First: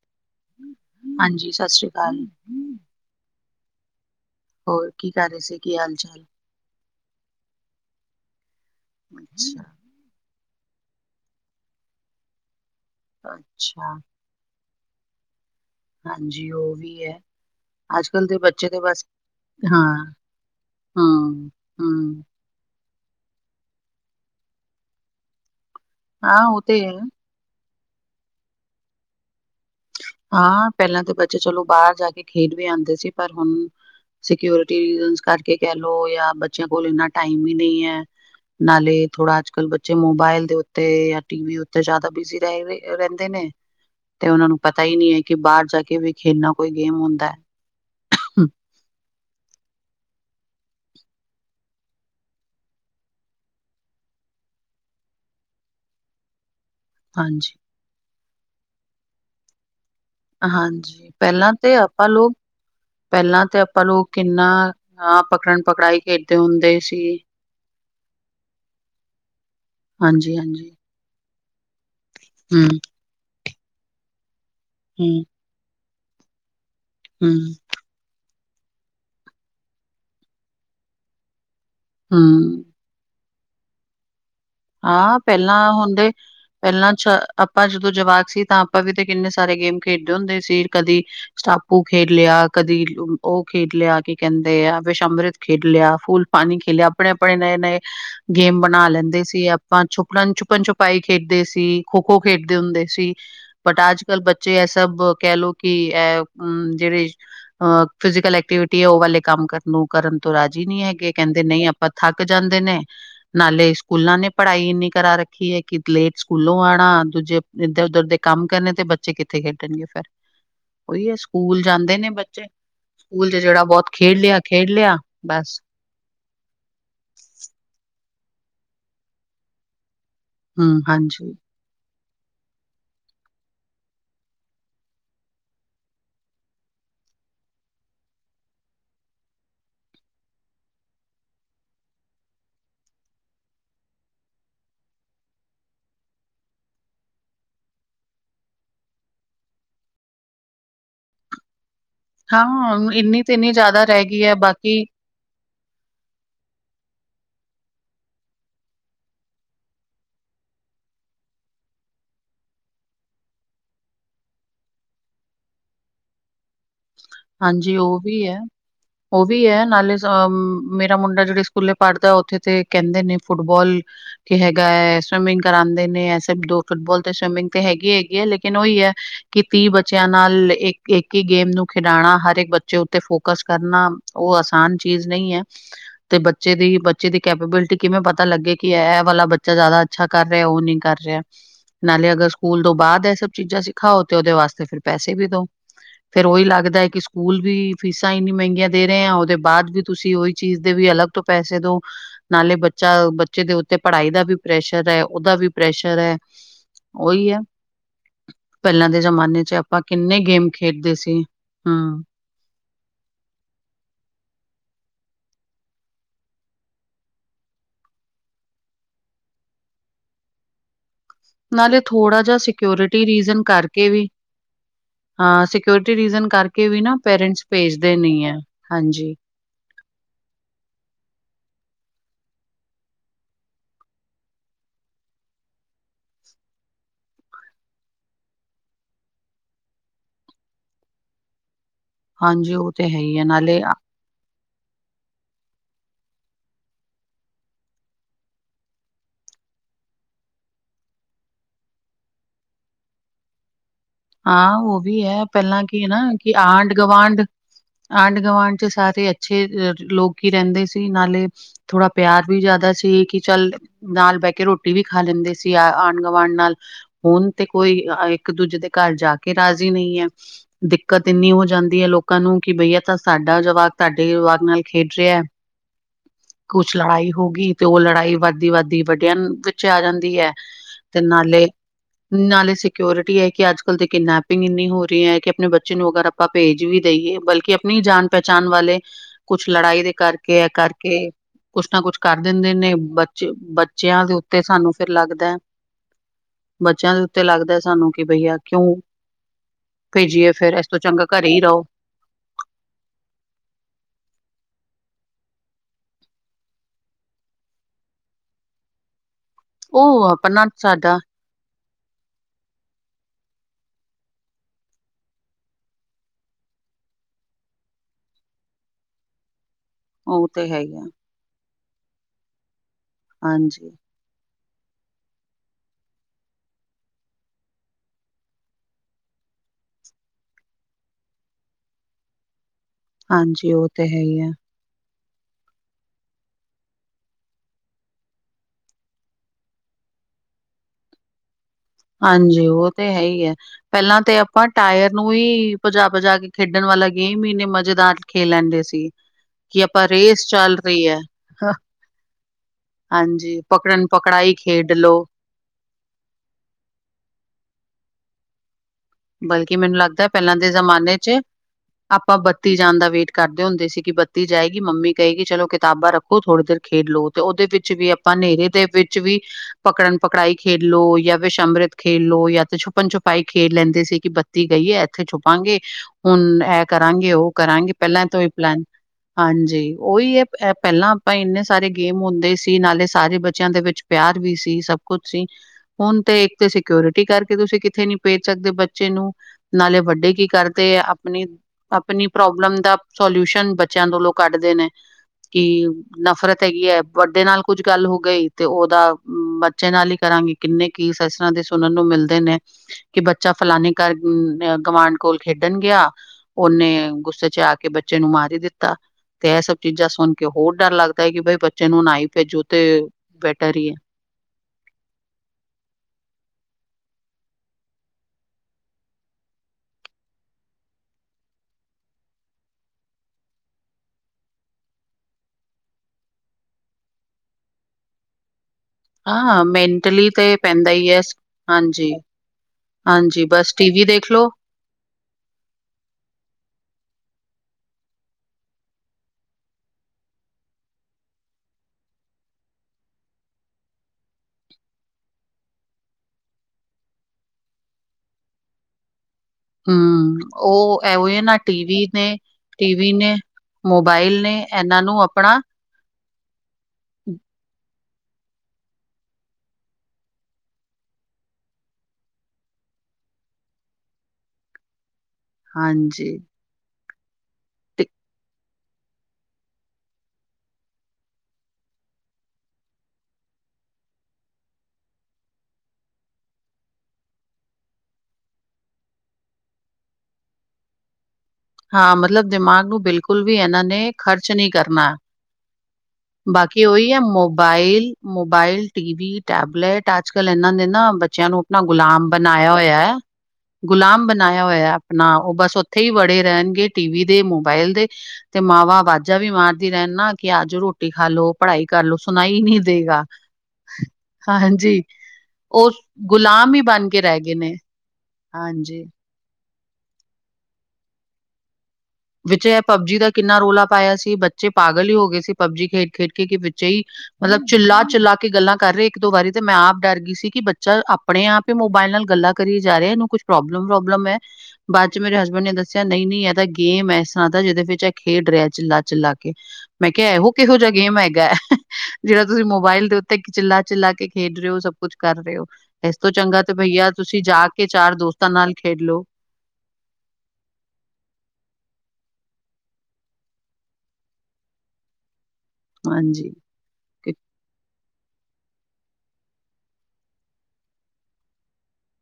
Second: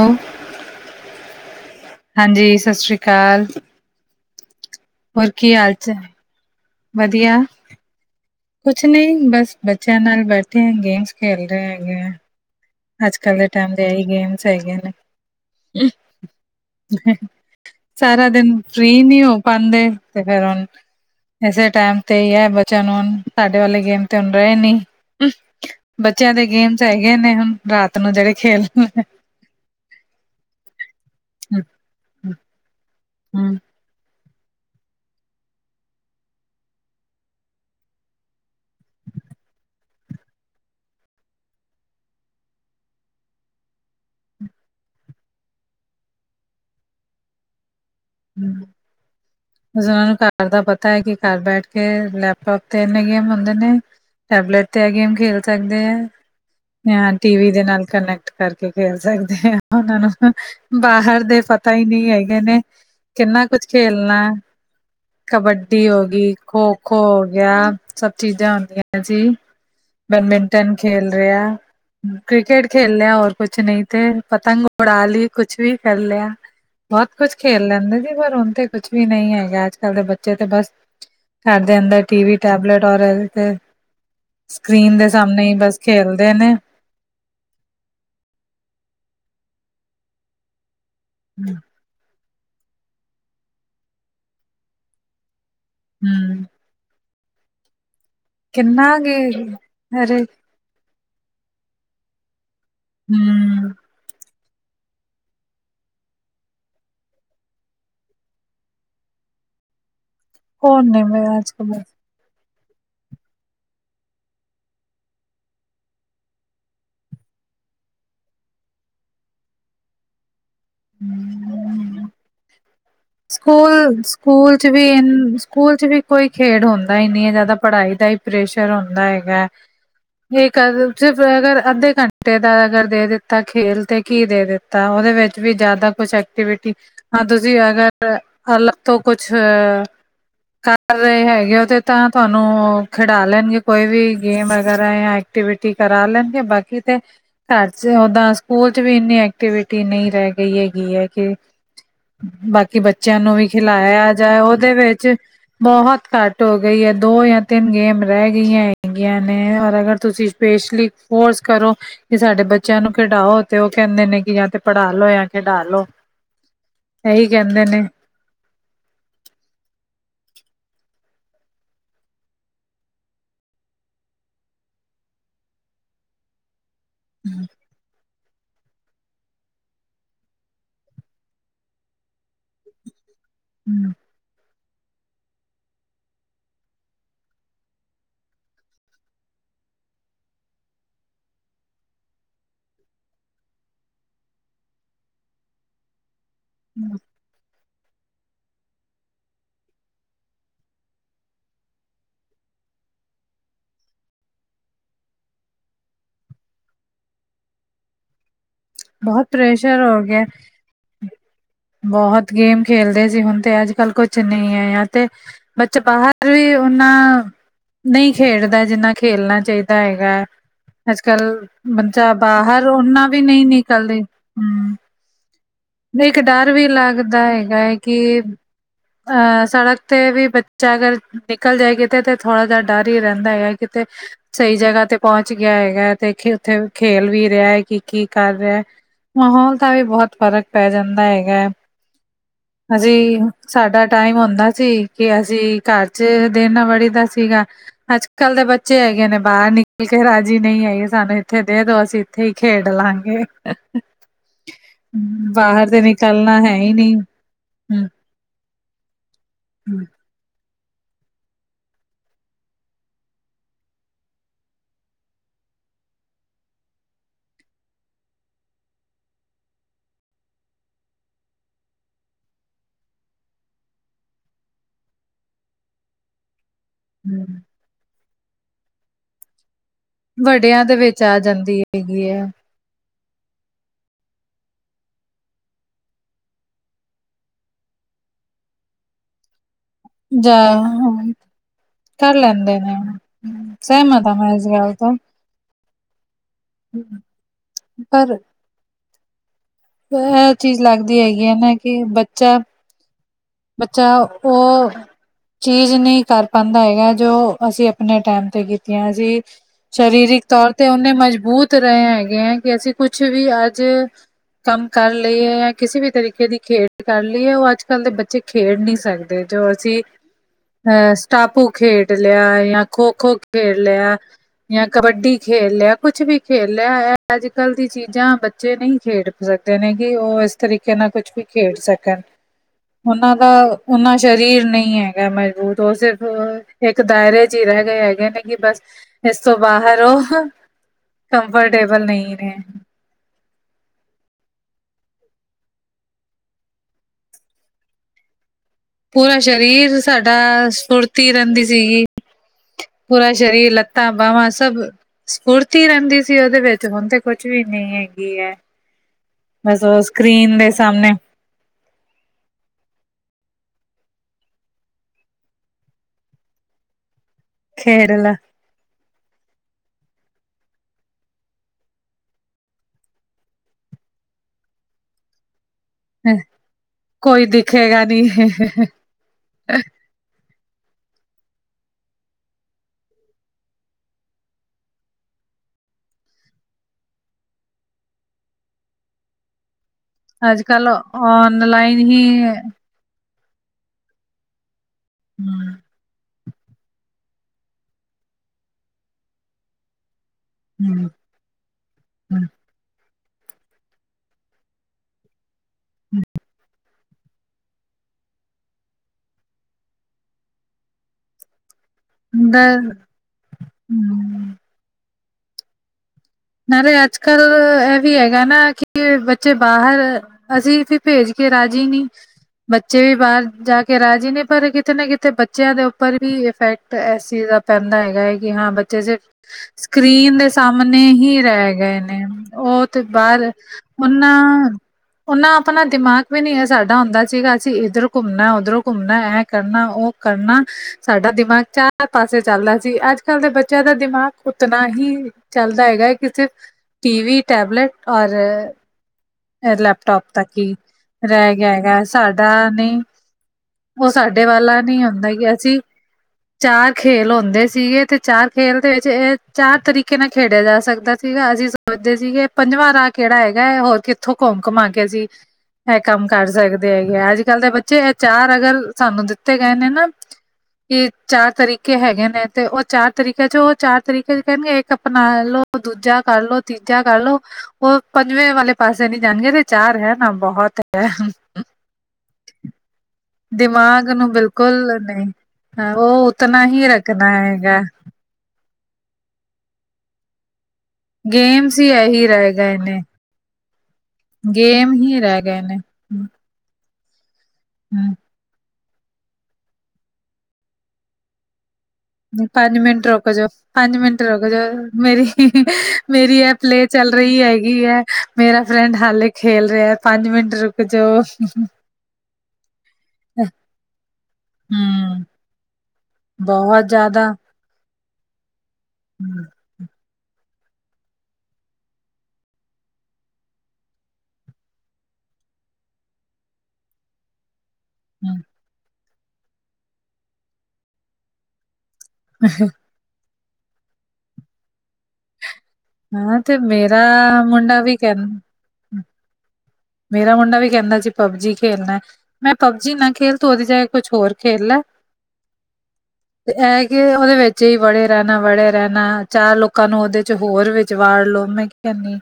Hello ਹਾਂਜੀ ਸਤਿ ਸ੍ਰੀ ਅਕਾਲ ਹਾਂਜੀ ਸਤਿ ਸ੍ਰੀ ਅਕਾਲ ਹੋਰ ਕੀ ਕਰ ਰਹੇ ਸੀ ਕੀ ਹਾਲ ਚਾਲ। ਵਧੀਆ ਕੁਛ ਨਹੀਂ ਬਸ ਅੱਛਾ ਬੱਚਿਆਂ ਨਾਲ ਬੈਠੇ ਹੈਗੇ ਗੇਮਸ ਖੇਲ ਰਹੇ ਹੈਗੇ ਹੈ। ਅੱਜ ਕੱਲ ਦੇ ਟਾਈਮ ਦੇ ਅੱਛਾ ਇਹੀ ਗੇਮਸ ਹੈਗੇ ਨੇ ਹਾਂਜੀ ਉਹ ਵੀ ਹੈ। ਅੱਜ ਕੱਲ ਸਾਰਾ ਦੇ ਦਿਨ ਬੱਚੇ ਤੇ ਫ੍ਰੀ ਬਸ ਨੀ ਹੋ ਹਾਂ ਪਾਦੇ ਤੇ ਫੇਰ ਹੁਨ ਹਾਂ ਇਸੇ ਟਾਈਮ ਤੇ ਹਮ ਏਹੀ ਬ ਬੱਚਿਆਂ ਨੂੰ ਹੁਣ ਸਾਡੇ ਵਾਲੇ ਗੇਮ ਤੇ ਹੁਣ ਰਹੇ ਨੀ ਬੱਚਿਆਂ ਹਾਂ ਦੇ ਉਹ ਤੇ ਗੇਮਸ ਹੈ ਹੈਗੇ ਨੇ ਹੁਣ। ਰਾਤ ਨੂੰ ਜਿਹੜੇ ਖੇਲ, ਹਾਂ ਪਹਿਲਾਂ ਤਾਂ ਬੱਚੇ ਚਲੋ ਬਾਹਰ ਜਾ ਕੇ ਖੇਡ ਵੀ ਆਉਂਦੇ ਸੀ ਪਰ ਹਮ ਹੁਣ ਸਕਿਓਰਟੀ ਰੀਜ਼ਨਸ ਕਰਕੇ ਕਹਿ ਲਓ ਜਾਂ ਬੱਚਿਆਂ ਕੋਲ ਇੰਨਾ ਟਾਈਮ ਹੀ ਨਹੀਂ ਹੈ। ਨਾਲੇ ਥੋੜਾ ਅੱਜ ਕੱਲ੍ਹ ਬੱਚੇ ਮੋਬਾਇਲ ਦੇ ਉੱਤੇ ਜਾਂ ਟੀ ਵੀ ਉੱਤੇ ਜ਼ਿਆਦਾ ਬਿਜ਼ੀ ਰਹਿ ਰਹਿੰਦੇ ਨੇ ਤੇ ਉਹਨਾਂ ਨੂੰ ਪਤਾ ਹੀ ਨਹੀਂ ਹੈ ਕਿ ਬਾਹਰ ਜਾ ਕੇ ਵੀ ਖੇਲਣਾ ਕੋਈ ਗੇਮ ਹੁੰਦਾ। ਅ ਉਹ ਹਮ, ਨੂੰ [unintelligible] ਘਰ ਦਾ ਪਤਾ ਹੈ ਕਿ ਘਰ ਬੈਠ ਕੇ ਲੈਪਟੋਪ ਤੇ ਇੰਨੇ ਗੇਮ ਹੁੰਦੇ ਨੇ ਟੈਬਲੇਟ ਤੇ ਇਹ ਗੇਮ ਖੇਲ ਸਕਦੇ ਏ ਜਾਂ ਟੀ ਵੀ ਹਾਂਜੀ ਦੇ ਨਾਲ ਕਨੈਕਟ ਕਰਕੇ ਖੇਲ ਸਕਦੇ ਹਾਂ। ਉਹਨਾਂ ਨੂੰ ਹਾਂਜੀ, ਬਾਹਰ ਦੇ ਪਹਿਲਾਂ ਪਤਾ ਤੇ ਹੀ ਆਪਾਂ ਨਹੀਂ ਲੋਕ ਹੈਗੇ ਨੇ ਪਹਿਲਾਂ ਕਿੰਨਾ ਤੇ ਕੁਛ ਆਪਾਂ ਲੋਕ ਖੇਲਣਾ ਕਿੰਨਾ ਹਾਂ, ਕਬੱਡੀ ਪਕੜਨ-ਪਕੜਾਈ ਹੋ ਗਈ, ਖੇਡਦੇ ਹੁੰਦੇ ਖੋ-ਖੋ ਸੀ। ਹੋ ਗਿਆ ਸਭ ਚੀਜ਼ਾਂ ਆਉਂਦੀਆਂ ਸੀ ਹਾਂਜੀ-ਹਾਂਜੀ, ਬੈਡਮਿੰਟਨ ਖੇਲ ਲਿਆ, ਕ੍ਰਿਕਟ ਹੂੰ, ਖੇਲ ਲਿਆ ਹੋਰ ਕੁਛ ਨਹੀਂ ਤੇ, ਪਤੰਗ ਉੜਾ ਹੂੰ, ਲਈ ਕੁਛ ਵੀ ਖੇਲ ਲਿਆ ਬਹੁਤ ਕੁਝ ਹੂੰ, ਖੇਲ ਲੈਂਦੇ ਸੀ ਪਰ ਹੁਣ ਤੇ ਕੁਛ ਵੀ ਨਹੀਂ ਹੈਗਾ ਅੱਜ ਕੱਲ੍ਹ ਦੇ ਬੱਚੇ ਤੇ ਬਸ ਘਰ ਦੇ ਅੰਦਰ ਟੀ ਵੀ ਹੂੰ। ਟੈਬਲੇਟ ਔਰ ਅ ਹਾਂ, ਪਹਿਲਾਂ ਹੁੰਦੇ ਪਹਿਲਾਂ ਚ ਆਪਾਂ ਜਦੋਂ ਜਵਾਕ ਸੀ। ਤਾਂ ਆਪਾਂ ਵੀ ਤੇ ਕਿੰਨੇ ਸਾਰੇ ਗੇਮ ਖੇਡਦੇ ਹੁੰਦੇ ਸੀ। ਕਦੀ ਸਟਾਪੂ ਖੇਡ ਲਿਆ। ਕਦੀ ਉਹ ਖੇਡ ਲਿਆ ਕੀ ਕਹਿੰਦੇ ਆ। ਵਿਸ਼ ਅੰਮ੍ਰਿਤ ਖੇਡ ਲਿਆ, ਫੂਲ ਹਮ ਪਾਣੀ ਖੇਲਿਆ। ਆਪਣੇ ਆਪਣੇ ਨਏ ਨਏ ਗੇਮ ਬਣਾ ਲੈਂਦੇ ਸੀ। ਆਪਾਂ ਛੁਪੜਨ ਛੁਪਨ ਛੁਪ ਭਾਈ ਖੇਡਦੇ ਸੀ। ਖੋ- ਖੋ ਖੇਡਦੇ ਹੁੰਦੇ ਸੀ। ਬਟ ਅੱਜ ਕੱਲ੍ਹ ਬੱਚੇ ਇਹ ਸਭ ਕਹਿ ਲਓ। ਕਿ ਇਹ ਜਿਹੜੇ ਅ ਫਿਜ਼ਕਲ ਐਕਟੀਵਿਟੀ ਆ। ਉਹ ਵਾਲੇ ਕੰਮ ਕਰਨ ਨੂੰ ਕਰਨ ਤੋਂ ਰਾਜ਼ੀ ਨਹੀਂ ਹੈਗੇ। ਕਹਿੰਦੇ ਨਹੀਂ ਆਪਾਂ ਥੱਕ ਜਾਂਦੇ ਨੇ, ਨਾਲੇ ਸਕੂਲਾਂ ਨੇ ਪੜ੍ਹਾਈ ਇੰਨੀ ਕਰਾ ਰੱਖੀ ਹੈ। ਕਿ ਲੇਟ ਸਕੂਲੋਂ ਆਣਾ ਦੂਜੇ ਇੱਧਰ ਉਧਰ ਦੇ ਕੰਮ ਕਰਨੇ ਤੇ ਬੱਚੇ ਕਿੱਥੇ ਖੇਡਣਗੇ। ਫੇਰ ਉਹੀ ਓ ਸਕੂਲ ਜਾਂਦੇ ਨੇ ਬੱਚੇ। ਸਕੂਲ ਚ ਜਿਹੜਾ ਬਹੁਤ ਸਕੂਲ, ਖੇਡ ਲਿਆ ਸਕੂਲ ਚ ਖੇਡ ਵੀ ਲਿਆ ਈ ਬਸ ਸਕੂਲ ਚ ਵੀ ਕੋਈ ਖੇਡ ਹੁੰਦਾ ਹੀ ਨਹੀਂ ਇੰਨਾ ਦਾ ਪੜ੍ਹਾਈ ਦਾ ਹੀ ਪ੍ਰੇਸ਼ਰ ਹੁੰਦਾ ਹੈਗਾ। ਇਹ ਹਮ ਘਰ ਚ ਹਾਂਜੀ ਅੱਧੇ ਘੰਟੇ ਬੂਟੇ ਦਾ ਅਗਰ ਦੇ ਦਿੱਤਾ ਖੇਲ ਤੇ ਕੀ ਦੇ ਦਿੱਤਾ। ਉਹਦੇ ਵਿੱਚ ਵੀ ਜ਼ਿਆਦਾ ਕੁਛ ਐਕਟੀਵਿਟੀ। ਹਾਂ, ਤੁਸੀਂ ਅਗਰ ਅਲਗ ਤੋਂ ਕੁਛ। ਕਰ ਰਹੇ ਹੈਗੇ। ਉਹਦੇ ਤਾਂ ਤੁਹਾਨੂੰ ਖਿਡਾ ਲੈਣਗੇ ਕੋਈ ਵੀ ਗੇਮ ਵਗੈਰਾ ਜਾਂ ਆਟਿਮ ਐਕਟਿਵੀਟੀ ਕਰਾ ਲੈਣਗੇ। ਬਾਕੀ ਤੇ ਘਰ ਚ ਓਦਾਂ ਸਕੂਲ ਚ ਵੀ ਇਨੀ ਐਕਟੀਵਿਟੀ ਨਹੀਂ ਰਹੇ ਇਹੀ ਹੈਗੀ ਹੈ, ਕਿ ਹਾਂ ਬਾਕੀ ਬੱਚਿਆਂ ਇੰਨੀ ਤੇ ਨੂੰ ਵੀ ਇੰਨੀ ਜ਼ਿਆਦਾ ਰਹਿ ਖਿਲਾਇਆ ਗਈ ਹੈ ਜਾਏ, ਉਹਦੇ ਬਾਕੀ ਵਿੱਚ ਬਹੁਤ ਘੱਟ ਹੋ ਗਈ ਹੈ, ਦੋ ਜਾਂ ਤਿੰਨ ਗੇਮ ਰਹਿ ਗਈਆਂ ਹੈਗੀਆਂ ਨੇ, ਔਰ ਅਗਰ ਤੁਸੀਂ। ਫੋਰਸ ਕਰੋ, ਕਿ ਸਾਡੇ ਬੱਚਿਆਂ ਨੂੰ ਖਿਡਾਓ 'ਤੇ ਉਹ ਕਹਿੰਦੇ ਨੇ, ਕਿ ਜਾਂ ਤੇ ਪੜ੍ਹਾ ਲੋ ਜਾਂ ਖਿਡ ਹੈਲੋ, [inaudible] ਹਾਂਜੀ, ਉਹ ਵੀ ਹੈ, ਉਹ ਵੀ ਹੈ, ਨਾਲੇ ਅ ਮੇਰੇ ਮੁੰਡਾ ਜਿਹੜੇ ਸਕੂਲੇ ਪੜ੍ਹਦਾ ਉੱਥੇ ਤੇ ਕਹਿੰਦੇ ਨੇ ਫੁੱਟਬਲ ਤੇ ਹੈਗਾ ਏ ਸਵਿਮਿੰਗ ਕਰਾਦੇ ਨੇ, ਨਹੀਂ ਇਹ ਸਬ ਦੋ ਫੁੱਟਬਾਲ 'ਤੇ ਸਵਿਮਿੰਗ ਤੇ ਹੈਗੀ, ਹੈਗੀ ਏ ਲੇਕਿਨ- ਲੇਕਿਨ ਉਹੀ ਹੈ, ਕਿ ਤੀਹ ਬੱਚਿਆਂ ਨਾਲ ਇੱਕ-ਇੱਕ ਹੀ ਗੇਮ ਨੂੰ ਖਿਡਾਣਾ, ਹਰ ਇੱਕ ਬੱਚੇ ਉੱਤੇ ਫੋਕ ਫੋਕਸ ਕਰਨਾ ਉਹ, ਆਸਾਨ ਚੀਜ਼ ਨਹੀਂ ਹੈ, ਤੇ ਬੱਚੇ ਦੀ ਬੱਚੇ ਦੀ ਕੈਪੇਬਿਲਿਟੀ ਕਿਵੇਂ ਪਤਾ ਲੱਗੇ, ਕਿ ਇਹ ਵਾਲਾ ਬੱਚਾ ਜ਼ਿਆਦਾ ਅੱਛਾ ਕਰ ਰਿਹਾ, ਉਹ ਨਹੀ ਕਰ ਰਿਹਾ। ਨਾਲੇ ਅਗਰ ਸਕੂਲ ਤੋਂ ਬਾਅਦ ਇਹ ਸਭ ਚੀਜ਼ਾਂ ਸਿਖਾਓ, ਤੇ ਉਹਦੇ ਵਾਸਤੇ ਫਿਰ ਪੈਸੇ ਵੀ ਦਉ, ਫੇਰ ਉਹੀ ਲੱਗਦਾ ਹੈ, ਕਿ ਸਕੂਲ ਵੀ ਫੀਸਾਂ ਇੰਨੀ ਮਹਿੰਗੀਆਂ ਦੇ ਰਹੇ ਆ, ਉਹਦੇ ਬਾਅਦ ਵੀ ਤੁਸੀਂ ਉਹੀ ਚੀਜ਼ ਦੇ ਵੀ ਅਲੱਗ ਤੋਂ ਪੈਸੇ ਦੋ ਨਾਲੇ ਬਚ ਬੱਚਾ ਬੱਚੇ ਦੇ ਉੱਤੇ ਪੜ੍ਹਾਈ ਦਾ ਵੀ ਪ੍ਰੈਸ਼ਰ ਹੈ। ਉਹਦਾ ਵੀ ਪ੍ਰੈਸ਼ਰ ਹੈ ਉਹੀ ਹੈ। ਪਹਿਲਾਂ ਦੇ ਬਹੁਤ ਜ਼ਮਾਨੇ ਚ ਆਪਾਂ ਪ੍ਰੈਸ਼ਰ ਹੋ ਕਿੰਨੇ ਗਿਆ ਗੇਮ ਖੇਡਦੇ ਸੀ। ਹਮ ਬਹੁਤ ਗੇਮ ਗੇਮ ਖੇਲਦੇ ਸੀ। ਹੁਣ ਤੇ ਅੱਜ ਕੱਲ੍ਹ ਕੁਛ ਨਹੀਂ ਏ, ਜਾਂ ਤੇ ਬੱਚੇ ਬਾਹਰ ਵੀ ਉਹਨਾਂ। ਨਹੀਂ, ਖੇਡਦਾ ਜਿੰਨਾ ਖੇਲਣਾ ਚਾਹੀਦਾ ਹੈਗਾ। ਅੱਜ ਕੱਲ ਨਾਲੇ ਬੰਚਾ ਥੋੜਾ ਜਿਹਾ ਬਾਹਰ ਸਿਕਿਓਰਿਟੀ ਓਨਾ ਵੀ ਰੀਜ਼ਨ ਨਹੀਂ ਕਰਕੇ ਨਿਕਲਦੇ। ਵੀ ਹੂੰ ਹਾਂ ਸਿਕਿਓਰਿਟੀ ਨਹੀਂ, ਇੱਕ ਰੀਜ਼ਨ ਡਰ ਵੀ ਕਰਕੇ ਨਾ ਲੱਗਦਾ ਪੇਰੈਂਟਸ ਹੈਗਾ ਹੈ। ਭੇਜਦੇ ਕਿ ਨਹੀਂ ਹੈ ਹਾਂਜੀ ਅਹ, ਸੜਕ ਤੇ ਵੀ ਬੱਚਾ ਅਗਰ ਨਿਕਲ ਜਾਏ ਕਿਤੇ ਤੇ ਥੋੜ੍ਹਾ ਜਿਹਾ ਡਰ ਹੀ ਰਹਿੰਦਾ ਹੈਗਾ, ਕਿਤੇ ਸਹੀ ਜਗ੍ਹਾ ਤੇ ਪਹੁੰਚ ਗਿਆ ਹੈਗਾ, 'ਤੇ ਉੱਥੇ ਖੇਲ ਵੀ ਰਿਹਾ ਹੈ, ਕਿ ਕੀ ਕਰ ਰਿਹਾ ਮਾਹੌਲ ਦਾ ਵੀ ਬਹੁਤ ਫ਼ਰਕ ਪੈ ਜਾਂਦਾ ਹੈਗਾ। ਹਾਂਜੀ ਉਹ ਤੇ ਹੈ ਹੀ ਹਜੇ, ਹੈ ਨਾਲੇ ਆ- ਸਾਡਾ ਟਾਈਮ ਹੁੰਦਾ। ਸੀ, ਕਿ ਅਸੀਂ ਘਰ ਚ ਦੇਰ ਨਾ ਵੜੀ ਦਾ ਸੀਗਾ, ਅੱਜ-ਕੱਲ ਦੇ ਬੱਚੇ ਹੈਗੇ ਨੇ ਬਾਹਰ, ਨਿਕਲ ਕੇ ਰਾਜੀ ਨਹੀਂ ਹੈਗੇ, ਸਾਨੂੰ ਇੱਥੇ ਦੇ ਦੋ ਅਸੀਂ ਇੱਥੇ ਹੀ ਖੇਡ ਲਾਂਗੇ। ਹਾਂ, ਉਹ ਵੀ ਹੈ, ਪਹਿਲਾਂ ਬਾਹਰ ਤੇ ਕੀ ਨਾ ਕਿ ਨਿਕਲਣਾ ਹੈ ਹੀ ਨਹੀਂ ਆਂਢ-ਗਵਾਂਢ ਹਮ ਆਂਢ -ਗੁਆਂਢ ਚ ਸਾਰੇ ਅੱਛੇ ਅ ਲੋਕ ਹੀ ਰਹਿੰਦੇ ਸੀ। ਨਾਲੇ ਥੋੜਾ ਪਿਆਰ ਵੀ ਜ਼ਿਆਦਾ ਸੀ, ਕਿ ਚੱਲ ਨਾਲ ਬਹਿ ਕੇ ਰੋਟੀ ਵੀ ਖਾ ਲੈਂਦੇ ਸੀ, ਆ ਆਢ-ਗੁਆਂਢ ਨਾਲ ਹੁਣ 'ਤੇ ਕੋਈ ਇੱਕ ਦੂਜੇ ਦੇ, ਘਰ ਜਾ ਕੇ ਰਾਜ਼ੀ ਨਹੀਂ ਹੈ, ਦਿੱਕਤ ਇੰਨੀ ਹੋ ਜਾਂਦੀ ਹੈ, ਲੋਕਾਂ ਨੂੰ ਕਿ ਬਈ ਏ ਤਾਂ ਸਾਡਾ ਜਵਾਕ ਤੁਹਾਡੇ ਵਾਕ ਨਾਲ ਖੇਡ ਰਿਹਾ। ਕੁਛ ਲੜਾਈ ਹੋ ਹਮ ਗਈ ਤੇ ਉਹ ਲੜਾਈ ਵੱਧਦੀ ਵੱਧਦੀ ਵੱਡ ਆ ਜਾਂਦੀ ਹੈ, ਵੱਡਿਆਂ ਦੇ ਤੇ ਵਿੱਚ ਆ ਜਾਂਦੀ ਹੈਗੀ ਹੈ ਨਾਲੇ-ਨਾਲੇ ਸਿਕਓਰਿਟੀ ਹੈ ਕਿ ਅੱਜ ਕਿਡਨੈਪਿੰਗ ਇੰਨੀ ਹੋ ਰਹੀ ਹੈ ਕਿ ਅਪਣੇ ਬੱਚੇ ਨੂੰ ਅਗਰ, ਆਪਾਂ ਭੇਜ ਵੀ ਦੇਈਏ ਬਲਕਿ ਆਪਣੀ ਜਾਣ ਪਹਚਾਣ ਵਾਲ ਕੁਛ ਲੜਾਈ ਦੇ ਕਰਕੇ ਏ ਕਰਕੇ ਜਾਂ ਕੁਛ ਨਾ ਕੁਛ ਕਰ ਦਿੰਦੇ ਨੇ ਬੱਚੇ ਬੱਚਿਆਂ ਸਹਿਮਤ ਦੇ ਹਾਂ ਮੈਂ ਉੱਤੇ, ਇਸ ਸਾਨੂੰ ਗੱਲ ਫਿਰ ਤੋਂ ਲੱਗਦਾ ਬੱਚਿਆਂ ਦੇ ਉੱਤੇ ਲੱਗਦਾ ਹੈ ਸਾਨੂੰ ਕਿ ਪਰ ਬਈ ਏ ਕਿਉਂ ਭੇਜੀਏ ਇਹ ਫੇਰ ਚੀਜ਼ ਇਸ ਤੋਂ ਲੱਗਦੀ ਚੰਗਾ ਘਰੇ ਹੈਗੀ ਹੀ ਨਾ ਰਹੋ ਕਿ ਬੱਚਾ ਬੱਚਾ ਉਹ ਚੀਜ਼ ਨਹੀਂ ਕਰ ਪਾਦਾ ਹੈਗਾ ਜੋ ਅਸੀਂ ਅਪਣੇ ਟੈਮ ਤੇ ਕੀਤੀਆਂ ਸੀ। ਉਹ ਸ਼ਰੀਰਿਕ ਆਪਣਾ ਤੌਰ ਤੇ ਔਨੇ ਸਾਡਾ ਮਜ਼ਬੂਤ ਰਹੇ ਹੈਗੇ ਹੈ ਕਿ ਅਸੀਂ ਕੁਛ ਵੀ ਅੱਜ ਕੰਮ ਕਰ ਲਈ ਏ ਜਾਂ ਕਿਸੇ ਵੀ ਤਰੀਕੇ ਦੀ ਖੇਡ ਕਰ ਲਈ ਏ, ਉਹ ਅੱਜ ਕੱਲ੍ਹ ਦੇ ਬੱਚੇ ਖੇਡ ਨਹੀਂ ਸਕਦੇ ਜੋ ਅਸੀਂ ਉਹ ਤੇ ਹੈ ਹੀ ਆ ਅਹ ਸਟਾਪੂ ਖੇਡ ਲਿਆ ਜਾਂ ਖੋ-ਖੋ ਖੇਡ ਹਾਂਜੀ, ਲਿਆ। ਜਾਂ ਕਬੱਡੀ ਖੇਲ ਲਿਆ ਕੁਛ ਵੀ ਖੇਲ ਲਿਆ, ਇਹ ਅੱਜ ਕੱਲ੍ਹ ਦੀ ਚੀਜ਼ਾਂ ਬੱਚੇ ਨਹੀਂ ਖੇਡ ਸਕ ਦੇ ਨੇ ਕਿ ਉਹ ਇਸ ਤਰੀਕੇ ਨਾਲ ਕੁਛ ਵੀ ਖੇਡ ਸਕਣ [inaudible] ਉਹਨਾਂ ਦਾ ਹਾਂਜੀ ਉਹ ਤੇ ਉਨਾਂ ਹੈ ਹੀ ਹੈ ਸਰੀਰ ਨਹੀ ਹੈ ਮਜ਼ਬੂਤ ਉਹ ਸਿਰਫ ਇੱਕ ਦਾਇਰੇ ਚ ਹੀ ਰਹਿ ਗਏ ਹੈਗੇ ਨੇ, ਕਿ ਬਸ ਇਸ ਤੋਂ ਬਾਹਰ ਉਹ ਤਾਂ ਹਾਂਜੀ ਉਹ ਤੇ ਹੈ ਹੀ ਏ। ਪਹਿਲਾਂ ਤੇ ਆਪਾਂ ਟਾਇਰ ਨੂੰ ਵੀ ਭਜਾ ਭਜਾ ਕੇ ਖੇਡਣ ਵਾਲਾ ਗੇਮ ਹੀ ਇੰਨੇ ਮਜ਼ੇਦਾਰ ਖੇਲ ਲੈਂਦੇ ਸੀ। ਪੂਰਾ ਕਿ ਸਰੀਰ ਆਪਾਂ ਸਾਡਾ ਰੇਸ ਚੱਲ ਰਹੀ ਹੈ। ਸੂਰਤੀ ਰਹਿੰਦੀ ਸੀਗੀ। ਪੂਰਾ ਹਾਂਜੀ ਸਰੀਰ ਪਕੜਨ ਲੱਤਾਂ ਬਾਹਵਾਂ ਪਕੜਾਈ ਸਭ ਖੇਡ ਲੋ ਸਫੁਰਤੀ ਰਹਿੰਦੀ ਸੀ ਉਹਦੇ ਵਿੱਚ, ਹੁਣ ਤੇ ਕੁਛ ਵੀ ਨੀ ਹੈਗੀ ਹੈ। ਬਲਕਿ ਬਸ ਮੈਨੂੰ ਉਹ ਲੱਗਦਾ ਪਹਿਲਾਂ ਸਕਰੀਨ ਦੇ ਸਾਹਮਣੇ ਜ਼ਮਾਨੇ ਚ ਆਪਾਂ ਬੱਤੀ ਜਾਣ ਦਾ ਵੇਟ ਕਰਦੇ ਹੁੰਦੇ ਸੀ ਕਿ ਬੱਤੀ ਜਾਏਗੀ ਮੰਮੀ ਕਹੇਗੀ ਚਲੋ, ਕਿਤਾਬਾਂ ਰੱਖੋ ਥੋੜੀ ਦੇਰ ਖੇਡ ਲੋ ਤੇ ਉਹਦੇ ਵਿੱਚ ਵੀ ਖੇਡ ਲਾ ਆਪਾਂ ਨੇਰੇ ਦੇ ਵਿੱਚ ਵੀ ਪਕੜਨ ਪਕੜਾਈ ਖੇਲੋ ਜਾਂ ਵਿਸ਼ ਅੰਮ੍ਰਿਤ ਖੇਲੋ ਜਾਂ ਤੇ ਛੁਪਨ ਛੁਪਾਈ ਖੇਡ ਲੈਂਦੇ ਸੀ। ਕਿ ਬੱਤੀ ਗਈ ਹੈ ਇੱਥੇ ਛੁਪਾਂਗੇ, ਤੇ ਹੁਣ ਇਹ ਕਰਾਂਗੇ, ਕੋਈ ਉਹ ਕਰਾਂਗੇ, ਦਿਖੇਗਾ ਪਹਿਲਾਂ ਤੋਂ ਹੀ ਨਹੀਂ ਪਲੈਨ, ਹਾਂਜੀ ਉਹੀ ਹੈ ਇਹ ਪਹਿਲਾਂ ਆਪਾਂ ਇੰਨੇ ਸਾਰੇ ਗੇਮ ਹੁੰਦੇ ਸੀ ਨਾਲੇ ਸਾਰੇ ਬੱਚਿਆਂ ਦੇ ਵਿੱਚ ਪਿਆਰ ਵੀ ਸੀ ਸਭ ਕੁਛ ਸੀ। ਹੁਣ ਤਾਂ ਇੱਕ ਤਾਂ ਸਿਓਰਿਟੀ ਕਰਕੇ ਤੁਸੀਂ ਕਿੱਥੇ ਨੀ ਭੇਜ ਸਕਦੇ ਬੱਚੇ ਨੂੰ ਨਾਲੇ ਵੱਡੇ ਕੀ ਅੱਜ ਕਰਦੇ ਕੱਲ ਅਪਣੀ, ਅਪਣੀ ਔਨਲਾਈਨ ਹੀ ਆਪਣੀ ਪ੍ਰੋਬਲਮ ਦਾ ਸੋਲਿਊਸ਼ਨ ਬੱਚਿਆਂ ਕੋਲੋਂ ਕੱਢਦੇ ਨੇ ਕਿ ਨਫ਼ਰਤ ਹੈਗੀ ਹੈ, ਵੱਡੇ ਨਾਲ ਕੁੱਝ ਗੱਲ ਹੋ ਗਈ ਤੇ ਉਹਦਾ ਬੱਚੇ ਨਾਲ ਈ ਕਰਾਂਗੇ, ਕਿੰਨੇ ਕੇਸ ਇਸ ਤਰ੍ਹਾਂ ਦੇ ਸੁਣਨ ਨੂੰ ਮਿਲਦੇ ਨੇ ਕਿ ਬੱਚਾ ਫਲਾਨੇ ਘਰ ਗਵਾਂਢ ਕੋਲ ਖੇਡਣ ਗਿਆ ਉਹਨੇ ਗੁੱਸੇ ਚ ਆ ਕੇ ਬੱਚੇ ਨੂੰ ਮਾਰ ਹੀ ਦਿੱਤਾ। ਦਿੱਤਾ ਤੇ ਇਹ ਸਭ ਚੀਜ਼ਾਂ ਸੁਣ ਕੇ ਹੋਰ ਡਰ ਲੱਗਦਾ ਹੈ ਕਿ ਬਈ ਬਚ ਬੱਚੇ ਨੂੰ ਨਾ ਹੀ ਭੇਜੋ ਦਾ ਤੇ ਬੈਟਰ ਹੀ ਏ। ਨਾਲੇ ਅੱਜ ਕੱਲ ਇਹ ਵੀ ਹੈਗਾ ਨਾ ਕਿ ਬੱਚੇ ਬਾਹਰ ਅਸੀਂ ਵੀ ਭੇਜ ਕੇ ਰਾਜੀ ਜੀ ਨੀ ਬੱਚੇ ਵੀ ਬਾਹਰ ਜਾ ਕੇ ਰਾਜੀ ਨੇ, ਪਰ ਕਿਤੇ ਨਾ ਕਿਤੇ ਬੱਚਿਆਂ ਦੇ ਉੱਪਰ ਵੀ ਇਫੈਕਟ ਇਸ ਚੀਜ਼ ਦਾ ਪੈਂਦਾ ਹੈਗਾ ਹੈ ਕਿ ਹਾਂ ਬੱਚੇ ਸ ਹਾਂ ਮੈਂਟਲੀ ਸਕਰੀਨ ਦੇ ਤੇ ਪੈਂਦਾ ਸਾਹਮਣੇ ਹੈ ਹੀ ਰਹਿ ਗਏ ਹਾਂਜੀ ਨੇ ਉਹ ਤੇ ਹਾਂਜੀ ਬਾਹਰ ਬਸ ਟੀਵੀ ਹੁਣ ਦੇਖ ਨਾ ਲੋ ਓਨਾਂ ਅਪਣਾ ਦਿਮਾਗ ਵੀ ਨੀ ਹੈ ਸਾਡਾ ਹੁੰਦਾ ਸੀਗਾ ਅਸੀਂ ਇਧਰ ਘੁੰਮਣਾ, ਉਧਰੋਂ ਘੁੰਮਣਾ, ਐ ਕਰਨਾ, ਉਹ ਕਰਨਾ, ਸਾਡਾ ਦਿਮਾਗ ਚਾਰੋ ਪਾਸੇ ਚੱਲ ਦਾ ਸੀ ਅੱਜ ਕੱਲ ਦੇ ਬੱਚਿਆਂ ਦਾ ਦਿਮਾਗ ਉਤਨਾ ਹੀ ਚੱਲਦਾ ਹੈਗਾ ਸਿਰਫ ਟੀ ਵੀ, ਟੈਬਲੇਟ ਔਰ ਲੈਪਟੋਪ ਹਮ ਤੱਕ ਹੀ ਉਹ ਇਹੋ ਹੀ ਹੈ ਰਹਿ ਨਾ ਗਿਆ ਹੈਗਾ ਟੀਵੀ ਨੇ ਸਾਡਾ ਨੀ ਟੀਵੀ ਨੇ ਓ ਮੋਬਾਇਲ ਸਾਡੇ ਨੇ ਵਾਲਾ ਨੀ ਇਹਨਾਂ ਨੂੰ ਆਂਦਾ ਕਿ ਆਪਣਾ ਅਸੀਂ ਚਾਰ ਖੇਲ ਹੁੰਦੇ ਸੀਗੇ ਤੇ ਚਾਰ ਖੇਲ ਦੇ ਵਿੱਚ ਏ ਚਾਰ ਤਰੀਕੇ ਨਾਲ ਖੇਡਿਆ ਜਾ ਸਕ ਦਾ ਸੀਗਾ ਅਸੀਂ ਸੋਚਦੇ ਸੀਗੇ ਪੰਜਵਾਂ ਰਾਹ ਕਿਹੜਾ ਹੈਗਾ ਹੋਰ ਕਿੱਥੋਂ ਘੁੰਮ ਘੁਮਾ ਕੇ ਅਸੀ ਐ ਕੰਮ ਹਾਂਜੀ ਕਰ ਸਕਦੇ ਹੈਗੇ ਆ ਅੱਜ ਕੱਲ੍ਹ ਦੇ ਬੱਚੇ ਤੇ ਏ ਚਾਰ ਅਗਰ ਸਾਨੂੰ ਦਿੱਤੇ ਗਏ ਨੇ ਨਾ ਕੀ ਚਾਰ ਤਰੀਕੇ ਹੈਗੇ ਨੇ ਤੇ ਓ ਚਾਰ ਤਰੀਕ ਚ ਓ ਚਾਰ ਤਰੀਕੇ ਕਹਿੰਦੇ ਇੱਕ ਅਪਣਾ ਲੋ ਓ ਦੂਜਾ ਕਰਲੋ, ਤੀਜਾ ਕਰਲੋ, ਓ ਪੰਜਵੇਂ ਵਾਲੇ ਪਾਸੇ ਨੀ ਜਾਣਗੇ ਤੇ ਚਾਰ ਹੈ ਨਾ ਬੋਹ [unintelligible] ਹਾਂ ਮਤਲਬ ਦਿਮਾਗ ਨੂੰ ਬਿਲਕੁੱਲ ਵੀ ਏਨਾਂ ਨੇ ਦਿਮਾਗ ਨੂੰ ਖ਼ਰਚ ਨੀ ਬਿਲਕੁਲ ਕਰਨਾ। ਨਹੀਂ ਹਾਂ ਉਹ ਉਤਨਾ ਬਾਕੀ ਹੀ ਓਹੀ ਐ ਰੱਖਣਾ ਹੈਗਾ ਮੋਬਾਈਲ-ਮੋਬਾਈਲ ਟੀਵੀ ਟੈਬਲੇਟ ਅੱਜ ਕੱਲ ਏਨਾਂ ਨੇ ਨਾ ਬੱਚਿਆਂ ਨੂੰ ਗੇਮਸ ਆਪਣਾ ਹੀ ਇਹੀ ਗੁਲਾਮ ਰਹਿ ਬਣਾਇਆ ਗਏ ਨੇ ਹੋਇਆ ਗੁਲਾਮ ਬਣਾਇਆ ਹੋਇਆ ਗੇਮ ਹੀ ਆਪਣਾ ਰਹਿ ਓ ਗਏ ਬਸ ਨੇ ਉੱਥੇ ਈ ਵੜੇ ਰੈ ਰਹਿਣਗੇ ਟੀ ਵੀ ਦੇ, ਮੋਬਾਇਲ ਦੇ ਤੇ, ਮਾਂ ਬਾਪ ਬਾਜਾਂ ਵੀ ਮਾਰਦੀ ਰਹਿਣ ਨਾ ਕਿ ਆਜੋ ਰੋਟੀ ਖਾ ਲੋ। ਪੜ੍ਹਾਈ ਕਰ ਲੋ ਸੁਣਾਈ ਪੰਜ ਨਹੀਂ ਮਿੰਟ ਦੇਗਾ ਰੁਕ ਜੌ ਪੰਜ ਮਿੰਟ ਰੁਕ ਜੌ ਹਾਂਜੀ ਉਹ ਮੇਰੀ-ਮੇਰੀ ਐ ਗੁਲਾਮ ਹੀ ਪਲੇਅ ਬਣ ਚੱਲ ਕੇ ਰਹਿ ਰੀ ਗਏ ਹੈਗੀ ਨੇ ਐ ਮੇਰਾ ਫਰੈਂਡ ਹਾਂਜੀ ਹਾਲੇ ਖੇਲ ਰਿਆ। ਪੰਜ ਮਿੰਟ ਰੁਕ ਜੌ ਵਿੱਚ ਐ ਪਬਜੀ ਦਾ ਕਿੰਨਾ ਰੋਲਾ ਪਾਇਆ ਸੀ ਬੱਚੇ ਪਾਗਲ ਈ ਹਮ ਹੋ ਗਏ ਸੀ ਪਬਜੀ ਖੇਡ ਖੇਡ ਕੇ ਕੇ ਬਹੁਤ ਬੱਚੇ ਈ ਜ਼ਿਆਦਾ ਮਤਲਬ ਚਿੱਲਾ ਚਿਲਾ ਕੇ ਗੱਲਾਂ ਕਰ ਰੇ ਇੱਕ ਦੋ ਵਾਰੀ ਤੇ ਮੈਂ ਆਪ ਡਰ ਗੀ ਸੀ ਕਿ ਬੱਚਾ ਆਪਣੇ ਆਪ ਈ ਮੋਬਾਇਲ ਨਾਲ ਗੱਲਾਂ ਕਰੀ ਜਾ ਰਿਆ ਏਨੂੰ ਕੁਛ ਪ੍ਰੋਬਲਮ ਵੋਬਲਮ ਐ ਅੱਜ ਮੇਰੇ ਹਸਬੈਂਡ ਨੇ ਦੱਸਿਆ ਨਈ ਨਈ ਏਤਾ ਗੇਮ ਐ ਇਸ ਤਰ੍ਹਾਂ ਦਾ ਜਿਦੇ ਵਿੱਚ ਐ ਖੇਡ ਰਿਆ ਚੀ ਚਲਾ ਕੇ ਮੈਂ ਕਿਆ ਇਹੋ ਕਿਹੋ ਜਾ ਗੇਮ ਹੈਗਾ ਜੇੜਾ ਤੁਸੀਂ ਮੋਬਾਇਲ ਦੇ ਉ ਤੇ ਇਕ ਚਿੱਲਾ ਚਿੱਲਾ ਕੇ ਖੇਡ ਰੇ ਓ ਸਭ ਕੁੱਛ ਕਰ ਰੇ ਓ। ਇਸ ਤੋਂ ਹਾਂ ਚੰਗਾ ਤੇ ਮੇਰਾ ਭਈਆ ਤੁਸੀਂ ਜਾ ਮੁੰਡਾ ਕੇ ਵੀ ਚਾਰ ਕਹਿੰ ਦੋਸਤਾਂ ਨਾਲ ਖੇਡਲੋ। ਮੇਰਾ ਮੁੰਡਾ ਵੀ ਕੈਂਦਾ ਜੀ ਪਬਜੀ ਖੇਲਣਾ ਮੈਂ ਪਬਜੀ ਨਾ ਖੇਲ ਤੂੰ ਓਦੀ ਜਗਾ ਤੂੰ ਕੁੱਛ ਹੋਰ ਖੇਲ ਲਾ। ਹਾਂਜੀ। ਤੇ ਐ ਕਿ ਓਦੇ ਵਿੱਚ ਈ ਬੜੇ। ਰਹਿਣਾ ਵੜੇ ਰਹਿਣਾ ਚਾਰ ਲੋਕਾਂ ਨੂੰ ਓਦੇ ਚ ਹੋਰ ਵਿਚ ਵਾੜ ਲੋ ਮੈਂ ਕੈਨੀ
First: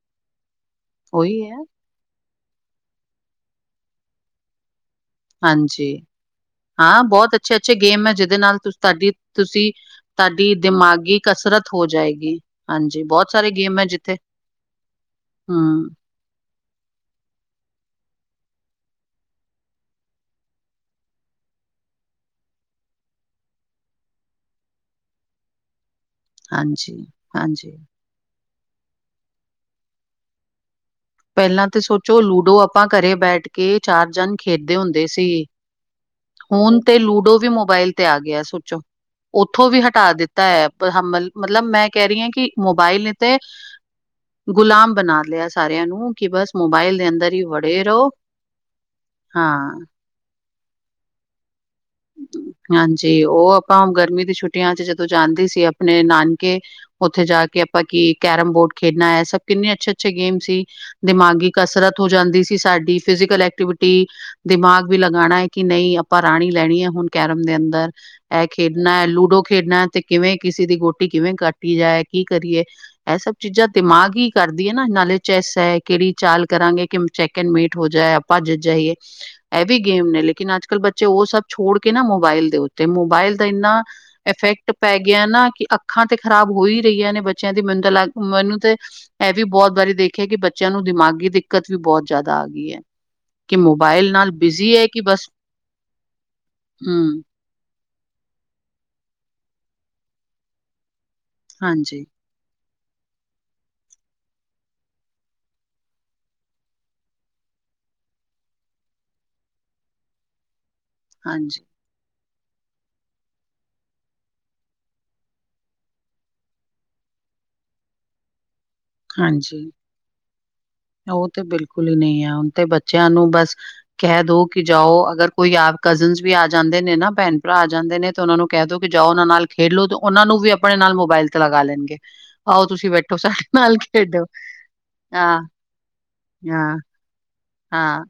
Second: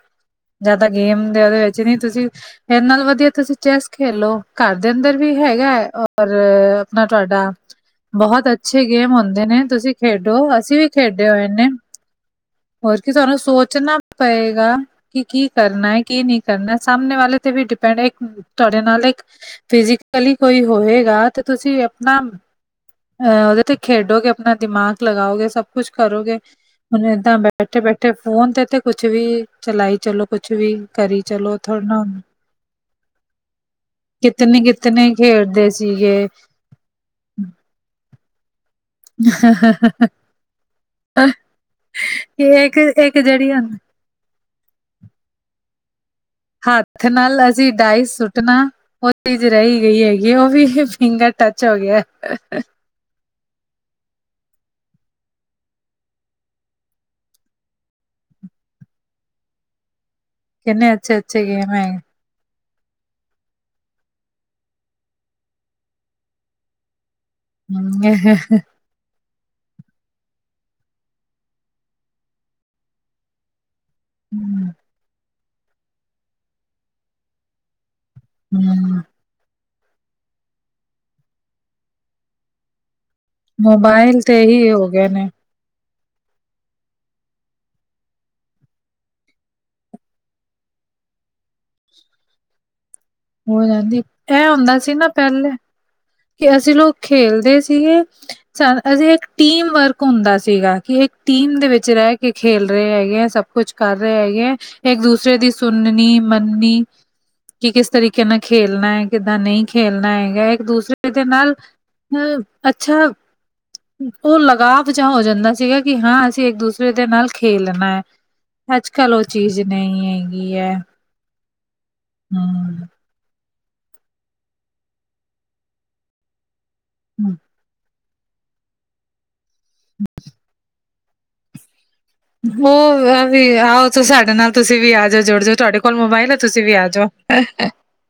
ਜਾਂ ਤਾਂ ਗੇਮ ਉਹੀ ਦੇ ਐ ਓਦੇ ਵਿੱਚ ਨੀ ਤੁਸੀਂ ਏ ਨਾਲ ਵਧੀਆ ਤੁਸੀਂ ਚੈਸ ਖੇਲੋ ਘਰ ਅੰਦਰ ਵੀ ਹੈਗਾ ਹਾਂਜੀ। ਔਰ ਹਾਂ ਆਪਣਾ ਬਹੁਤ ਤੁਹਾਡਾ ਅੱਛੇ-ਅੱਛੇ ਗੇਮ ਹੈ ਜਿਹਦੇ ਬਹੁਤ ਨਾਲ ਤੁਸ ਅੱਛੇ ਤੁਹਾਡੀ ਗੇਮ ਹੁੰਦੇ ਨੇ ਤੁਸੀਂ ਤੁਸੀਂ ਖੇਡੋ ਤੁਹਾਡੀ ਅਸੀਂ ਵੀ ਦਿਮਾਗੀ ਖੇਡੇ ਹੋਏ ਨੇ ਕਸਰਤ ਹੋ ਜਾਏਗੀ ਹੋਰ ਹਾਂਜੀ ਕੀ ਬਹੁਤ ਤੁਹਾਨੂੰ ਸਾਰੇ ਗੇਮ ਹੈ ਸੋਚਣਾ ਜਿੱਥੇ ਪਏਗਾ। ਕੀ-ਕੀ ਹੂੰ ਕਰਨਾ ਏ ਕੀ ਨੀ ਕਰਨਾ ਸਾਮਣੇ ਵਾਲੇ ਤੇ ਵੀ ਡਿਪੈਂਡ ਇੱਕ ਤੁਹਾਡੇ ਨਾਲ ਇੱਕ ਫਿਜ਼ਕਲੀ ਕੋਈ ਹੋਏਗਾ ਤੇ ਤੁਸੀਂ ਆਪਣਾ ਅਹ ਓਦੇ ਤੇ ਖੇਡੋਗੇ ਆਪਣਾ ਦਿਮਾਗ ਲਗਾਓਗੇ ਸਭ ਕੁੱਛ ਕਰੋਗੇ ਹੁਣ ਏਦਾਂ ਹਾਂਜੀ-ਹਾਂਜੀ ਬੈਠੇ-ਬੈਠੇ ਫੋਨ ਤੇ ਤੇ ਕੁੱਛ ਵੀ ਚਲਾਈ ਚਲੋ ਕੁੱਛ ਵੀ ਕਰੀ ਚਲੋ ਪਹਿਲਾਂ ਥੋੜਾ ਤਾਂ ਸੋਚੋ ਨਾ ਲੂਡੋ ਆਪਾਂ ਘਰੇ ਬੈਠ ਕੇ ਚਾਰ ਜਣ ਕਿਤਨੇ ਖੇਡਦੇ ਹੁੰਦੇ ਕਿਤਨੇ ਸੀ ਖੇਡਦੇ ਸੀਗੇ ਹੁਣ ਤੇ ਲੂਡੋ ਵੀ ਮੋਬਾਇਲ ਤੇ ਆ ਗਿਆ ਸੋਚੋ ਉੱਥੋਂ ਵੀ ਹਟਾ ਦਿੱਤਾ ਐ ਹਮਲ ਮਤਲਬ ਮੈਂ ਕੈ ਰੀ ਹਾਂ ਕਿ ਇੱਕ ਮੋਬਾਇਲ ਇੱਕ ਤੇ ਜਿਹੜੀ ਗੁਲਾਮ ਬਣਾ ਲਿਆ ਸਾਰਿਆਂ ਨੂੰ। ਕਿ ਬਸ ਮੋਬਾਇਲ ਹੱਥ ਦੇ ਅੰਦਰ ਨਾਲ ਹੀ ਅਸੀਂ ਵੜੇ ਡਾਈ ਰਹੋ ਸੁੱਟਣਾ ਓ ਚੀਜ਼ ਰੈ ਹਾਂ ਈ ਗਈ ਹੈਗੀ ਓ ਵੀ ਫਿੰਗਰ ਟੱਚ ਹੋ ਗਿਆ। ਹਾਂਜੀ ਉਹ ਆਪਾਂ ਗਰਮੀ ਦੀ ਛੁੱਟੀਆਂ ਚ ਜਦੋਂ ਜਾਂਦੀ ਸੀ ਆਪਣੇ ਨਾਨਕੇ ਉੱਥੇ ਜਾ ਕੇ ਆਪਾਂ ਕੀ ਕੈਰਮ ਬੋਰਡ ਖੇਡਣਾ ਐ ਸਭ ਕਿੰਨੇ ਅੱਛੇ-ਅੱਛੇ ਗੇਮ ਸੀ ਕਿੰਨੇ ਅੱਛੇ ਅੱਛੇ ਦਿਮਾਗੀ ਗੇਮ ਕਸਰਤ ਹੈਗੇ ਹੋ ਜਾਂਦੀ ਸੀ। ਕਿ ਸਾਡੀ ਫਿਜੀਕਲ ਐਕਟੀਵਿਟੀ ਦਿਮਾਗ ਵੀ ਲਗਾਣਾ ਏ ਕਿ ਨਈ ਆਪਾਂ ਰਾਣੀ ਲੈਣੀ ਐ ਹੁਣ ਕੈਰਮ ਦੇ ਅੰਦਰ ਹੂੰ ਖੇਡਣਾ ਐ ਲੂਡੋ ਖੇਡਣਾ ਤੇ ਕਿਵੇਂ ਕਿਸੇ ਦੀ ਗੋਟੀ ਕਿਵੇਂ ਕਾਟੀ ਜਾਏ ਕੀ ਕਰੀਏ ਐ ਸਭ ਚੀਜ਼ਾਂ ਤੇ ਮਾਂ ਕੀ ਕਰਦੀ ਅਯਨਾ ਨਾਲੇ ਚੈਸ ਹੈ ਕਿਹੜੀ ਚਾਲ ਕਰਾਂਗੇ ਕਿ ਚੈੱਕ ਐਂਡ ਮੇਟ ਹੋ ਜਾਏ ਭੱਜ ਜਾਈਏ ਐ ਵੀ ਗੇਮ ਨੇ ਲੇਕਿਨ ਅੱਜ ਕੱਲ੍ਹ ਬੱਚੇ ਓ ਸਭ ਛੋੜ ਕੇ ਨਾ ਮੋਬਾਇਲ ਦੇ ਉੱਤੇ ਮੋ ਬਾਇਲ ਦਾ ਇੰਨਾ ਮੋਬਾਇਲ ਤੇ ਹੀ ਇਫੈਕਟ ਹੋ ਪੈ ਗਏ ਗਿਆ ਨੇ ਨਾ ਕਿ ਅ ਅੱਖਾਂ ਤੇ ਖਰਾਬ ਹੋ ਹੀ ਰਹੀਆਂ ਨੇ ਬੱਚਿਆਂ ਦੀ ਮੈਨੂੰ ਤਾਂ ਲੱਗ ਮੈਨੂੰ ਤੇ ਇਹ ਵੀ ਬਹੁਤ ਵਾਰੀ ਦੇਖਿਆ ਕਿ ਬੱਚਿਆਂ ਨੂੰ ਦਿਮਾਗੀ ਦਿੱਕਤ ਵੀ ਬਹੁਤ ਜ਼ਿਆਦਾ ਆ ਗਈ ਹੈ ਕਿ ਹੋ ਜਾਂਦੀ ਮੋਬਾਇਲ ਨਾਲ ਇਹ ਬਿਜ਼ੀ ਹੁੰਦਾ ਹੈ ਸੀ ਕਿ ਨਾ ਬਸ ਪਹਿਲੇ ਕਿ ਅਸੀਂ ਲੋਕ ਹਮ ਖੇਲਦੇ ਸੀਗੇ ਸ ਅਸੀਂ ਇੱਕ ਟੀਮ ਵਰਕ ਹੁੰਦਾ ਸੀਗਾ ਕਿ ਇੱਕ ਟੀਮ ਦੇ ਵਿੱਚ ਹਾਂਜੀ ਰਹਿ ਕੇ ਖੇਲ ਰਹੇ ਹੈਗੇ ਹੈ ਸਭ ਕੁਛ ਕਰ ਰਹੇ ਹੈਗੇ ਹੈ ਇੱਕ ਦੂਸਰੇ ਦੀ ਸੁਣਨੀ ਮੰਨਨੀ। ਕਿ ਕਿਸ ਤਰੀਕੇ ਨਾਲ ਖੇਲਣਾ ਹੈ ਕਿੱਦਾਂ ਨਹੀਂ ਖੇਲਣਾ ਹੈਗਾ ਇੱਕ ਦੂਸਰੇ ਦੇ ਨਾਲ ਹਾਂਜੀ ਹੂੰ ਅੱਛਾ। ਉਹ ਲਗਾਵ ਜਹਾ ਹੋ ਜਾਂਦਾ ਸੀਗਾ ਕਿ ਹਾਂ ਅਸੀਂ ਇੱਕ ਦੂਸਰੇ ਦੇ ਨਾਲ ਖੇਲਣਾ ਹੈ। ਅੱਜ ਕੱਲ ਉਹ ਚੀਜ਼ ਹਾਂਜੀ ਨਹੀਂ ਹੈਗੀ ਹੈ ਉਹ ਤੇ ਬਿਲਕੁਲ ਹੀ ਨਹੀਂ ਹੈ। ਹੁਣ ਤੇ ਹਮ। ਬੱਚਿਆਂ ਨੂੰ ਬਸ। ਕਹਿ ਦੋ ਕਿ ਜਾਓ ਅਗਰ ਕੋਈ ਆਪ ਕਜ਼ਨ ਵੀ ਆ ਜਾਂਦੇ ਨੇ ਨਾ ਭੈਣ ਭਰਾ ਆ ਜਾਂਦੇ ਨੇ। ਤੇ ਉਹਨਾਂ ਨੂੰ ਕਹਿ ਦੋ ਕਿ ਜਾਓ ਉਹਨਾਂ ਨਾਲ ਖੇਡੋ ਤੇ ਉਹਨਾਂ ਨੂੰ ਵੀ ਆਪਣੇ ਨਾਲ ਮੋਬਾਇਲ ਤੇ ਲਗਾ ਲੈਣਗੇ। ਆਓ ਹੋ ਤੁਸੀਂ ਬੈਠੋ ਹ ਸਾਡੇ ਨਾਲ ਆਹੋ ਖੇਡੋ ਸਾਡੇ ਨਾਲ ਤੁਸੀਂ ਵੀ ਆ ਜਾਓ ਹਾਂ ਜੁੜ ਜਾਓ ਤੁਹਾਡੇ ਕੋਲ ਮੋਬਾਇਲ ਆ ਤੁਸੀਂ ਵੀ ਹਾਂ ਆ ਜਾਓ। ਹਾਂ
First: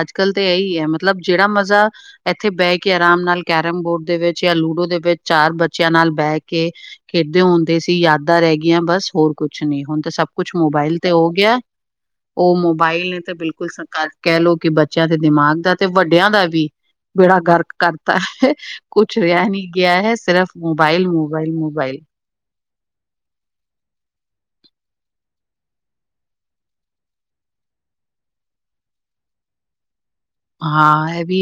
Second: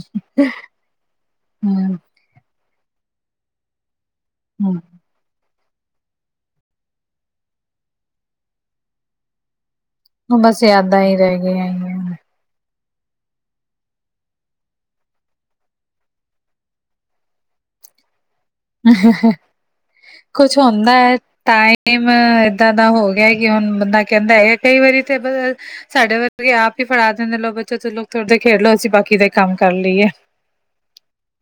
ਅੱਜ ਕੱਲ੍ਹ ਤਾਂ ਇਹੀ ਹੈ। ਮਤਲਬ ਜਿਹੜਾ ਮਜ਼ਾ ਹਮ ਇੱਥੇ ਬਹਿ ਕੇ। ਆਰਾਮ ਨਾਲ ਕੈਰਮ ਬੋਰਡ ਦੇ ਵਿੱਚ ਯਾ ਲੂਡੋ ਹਮ ਦੇ ਵਿੱਚ ਚਾਰ ਬੱਚ ਬੱਚਿਆਂ ਨਾਲ ਬੈ ਕੇ ਖੇਡਦੇ ਹੁੰਦੇ ਸੀ ਯਾਦਾਂ ਰਹਿ ਗਈਆਂ ਬਸ ਹੋਰ ਕੁਛ ਨੀ ਹੁਨ ਤੇ ਸਭ ਕੁਛ ਬਸ ਮੋਬਾਇਲ ਯਾਦਾਂ ਤੇ ਹੀ ਓ ਰਹਿ ਗਿਆ ਗਈਆਂ ਹੈਗੀਆਂ। ਉਹ ਮੋਬਾਇਲ ਨੇ ਤੇ ਬਿਲਕੁਲ ਕੋ [unintelligible] ਕਹਿ ਲਓ ਕਿ ਬੱਚਿਆਂ ਦੇ ਦਿਮਾਗ ਦਾ ਤੇ ਵੱਡਿਆਂ ਦਾ ਵੀ ਬੇੜਾ ਗਰਕ ਕਰਤਾ। ਕੁਛ ਰਿਹਾ ਨੀ ਗਿਆ ਹੈ ਸਿਰਫ ਕੁਛ ਮੋਬਾਈਲ, ਮੋਬਾਈਲ, ਮੋਬਾਈਲ। ਇੱਦਾਂ ਦਾ ਹੋ ਗਿਆ ਕਿ ਹੁਣ ਬੰਦਾ ਕਹਿੰਦਾ ਹੈ ਕਈ ਵਾਰੀ ਤੇ ਬ ਸਾਡੇ ਵਰਗੇ ਆਪ ਈ ਫੜਾ ਦਿੰਦੇ ਲੋਕ ਬੱਚੋਂ ਚ ਲੋ ਥੋੜੇ ਦੇਰ ਖੇਡਲੋ ਅਸੀਂ ਬਾਕੀ ਦੇ ਕੰਮ ਕਰ ਲਈਏ। ਹਾਂ ਏ ਵੀ ਏ।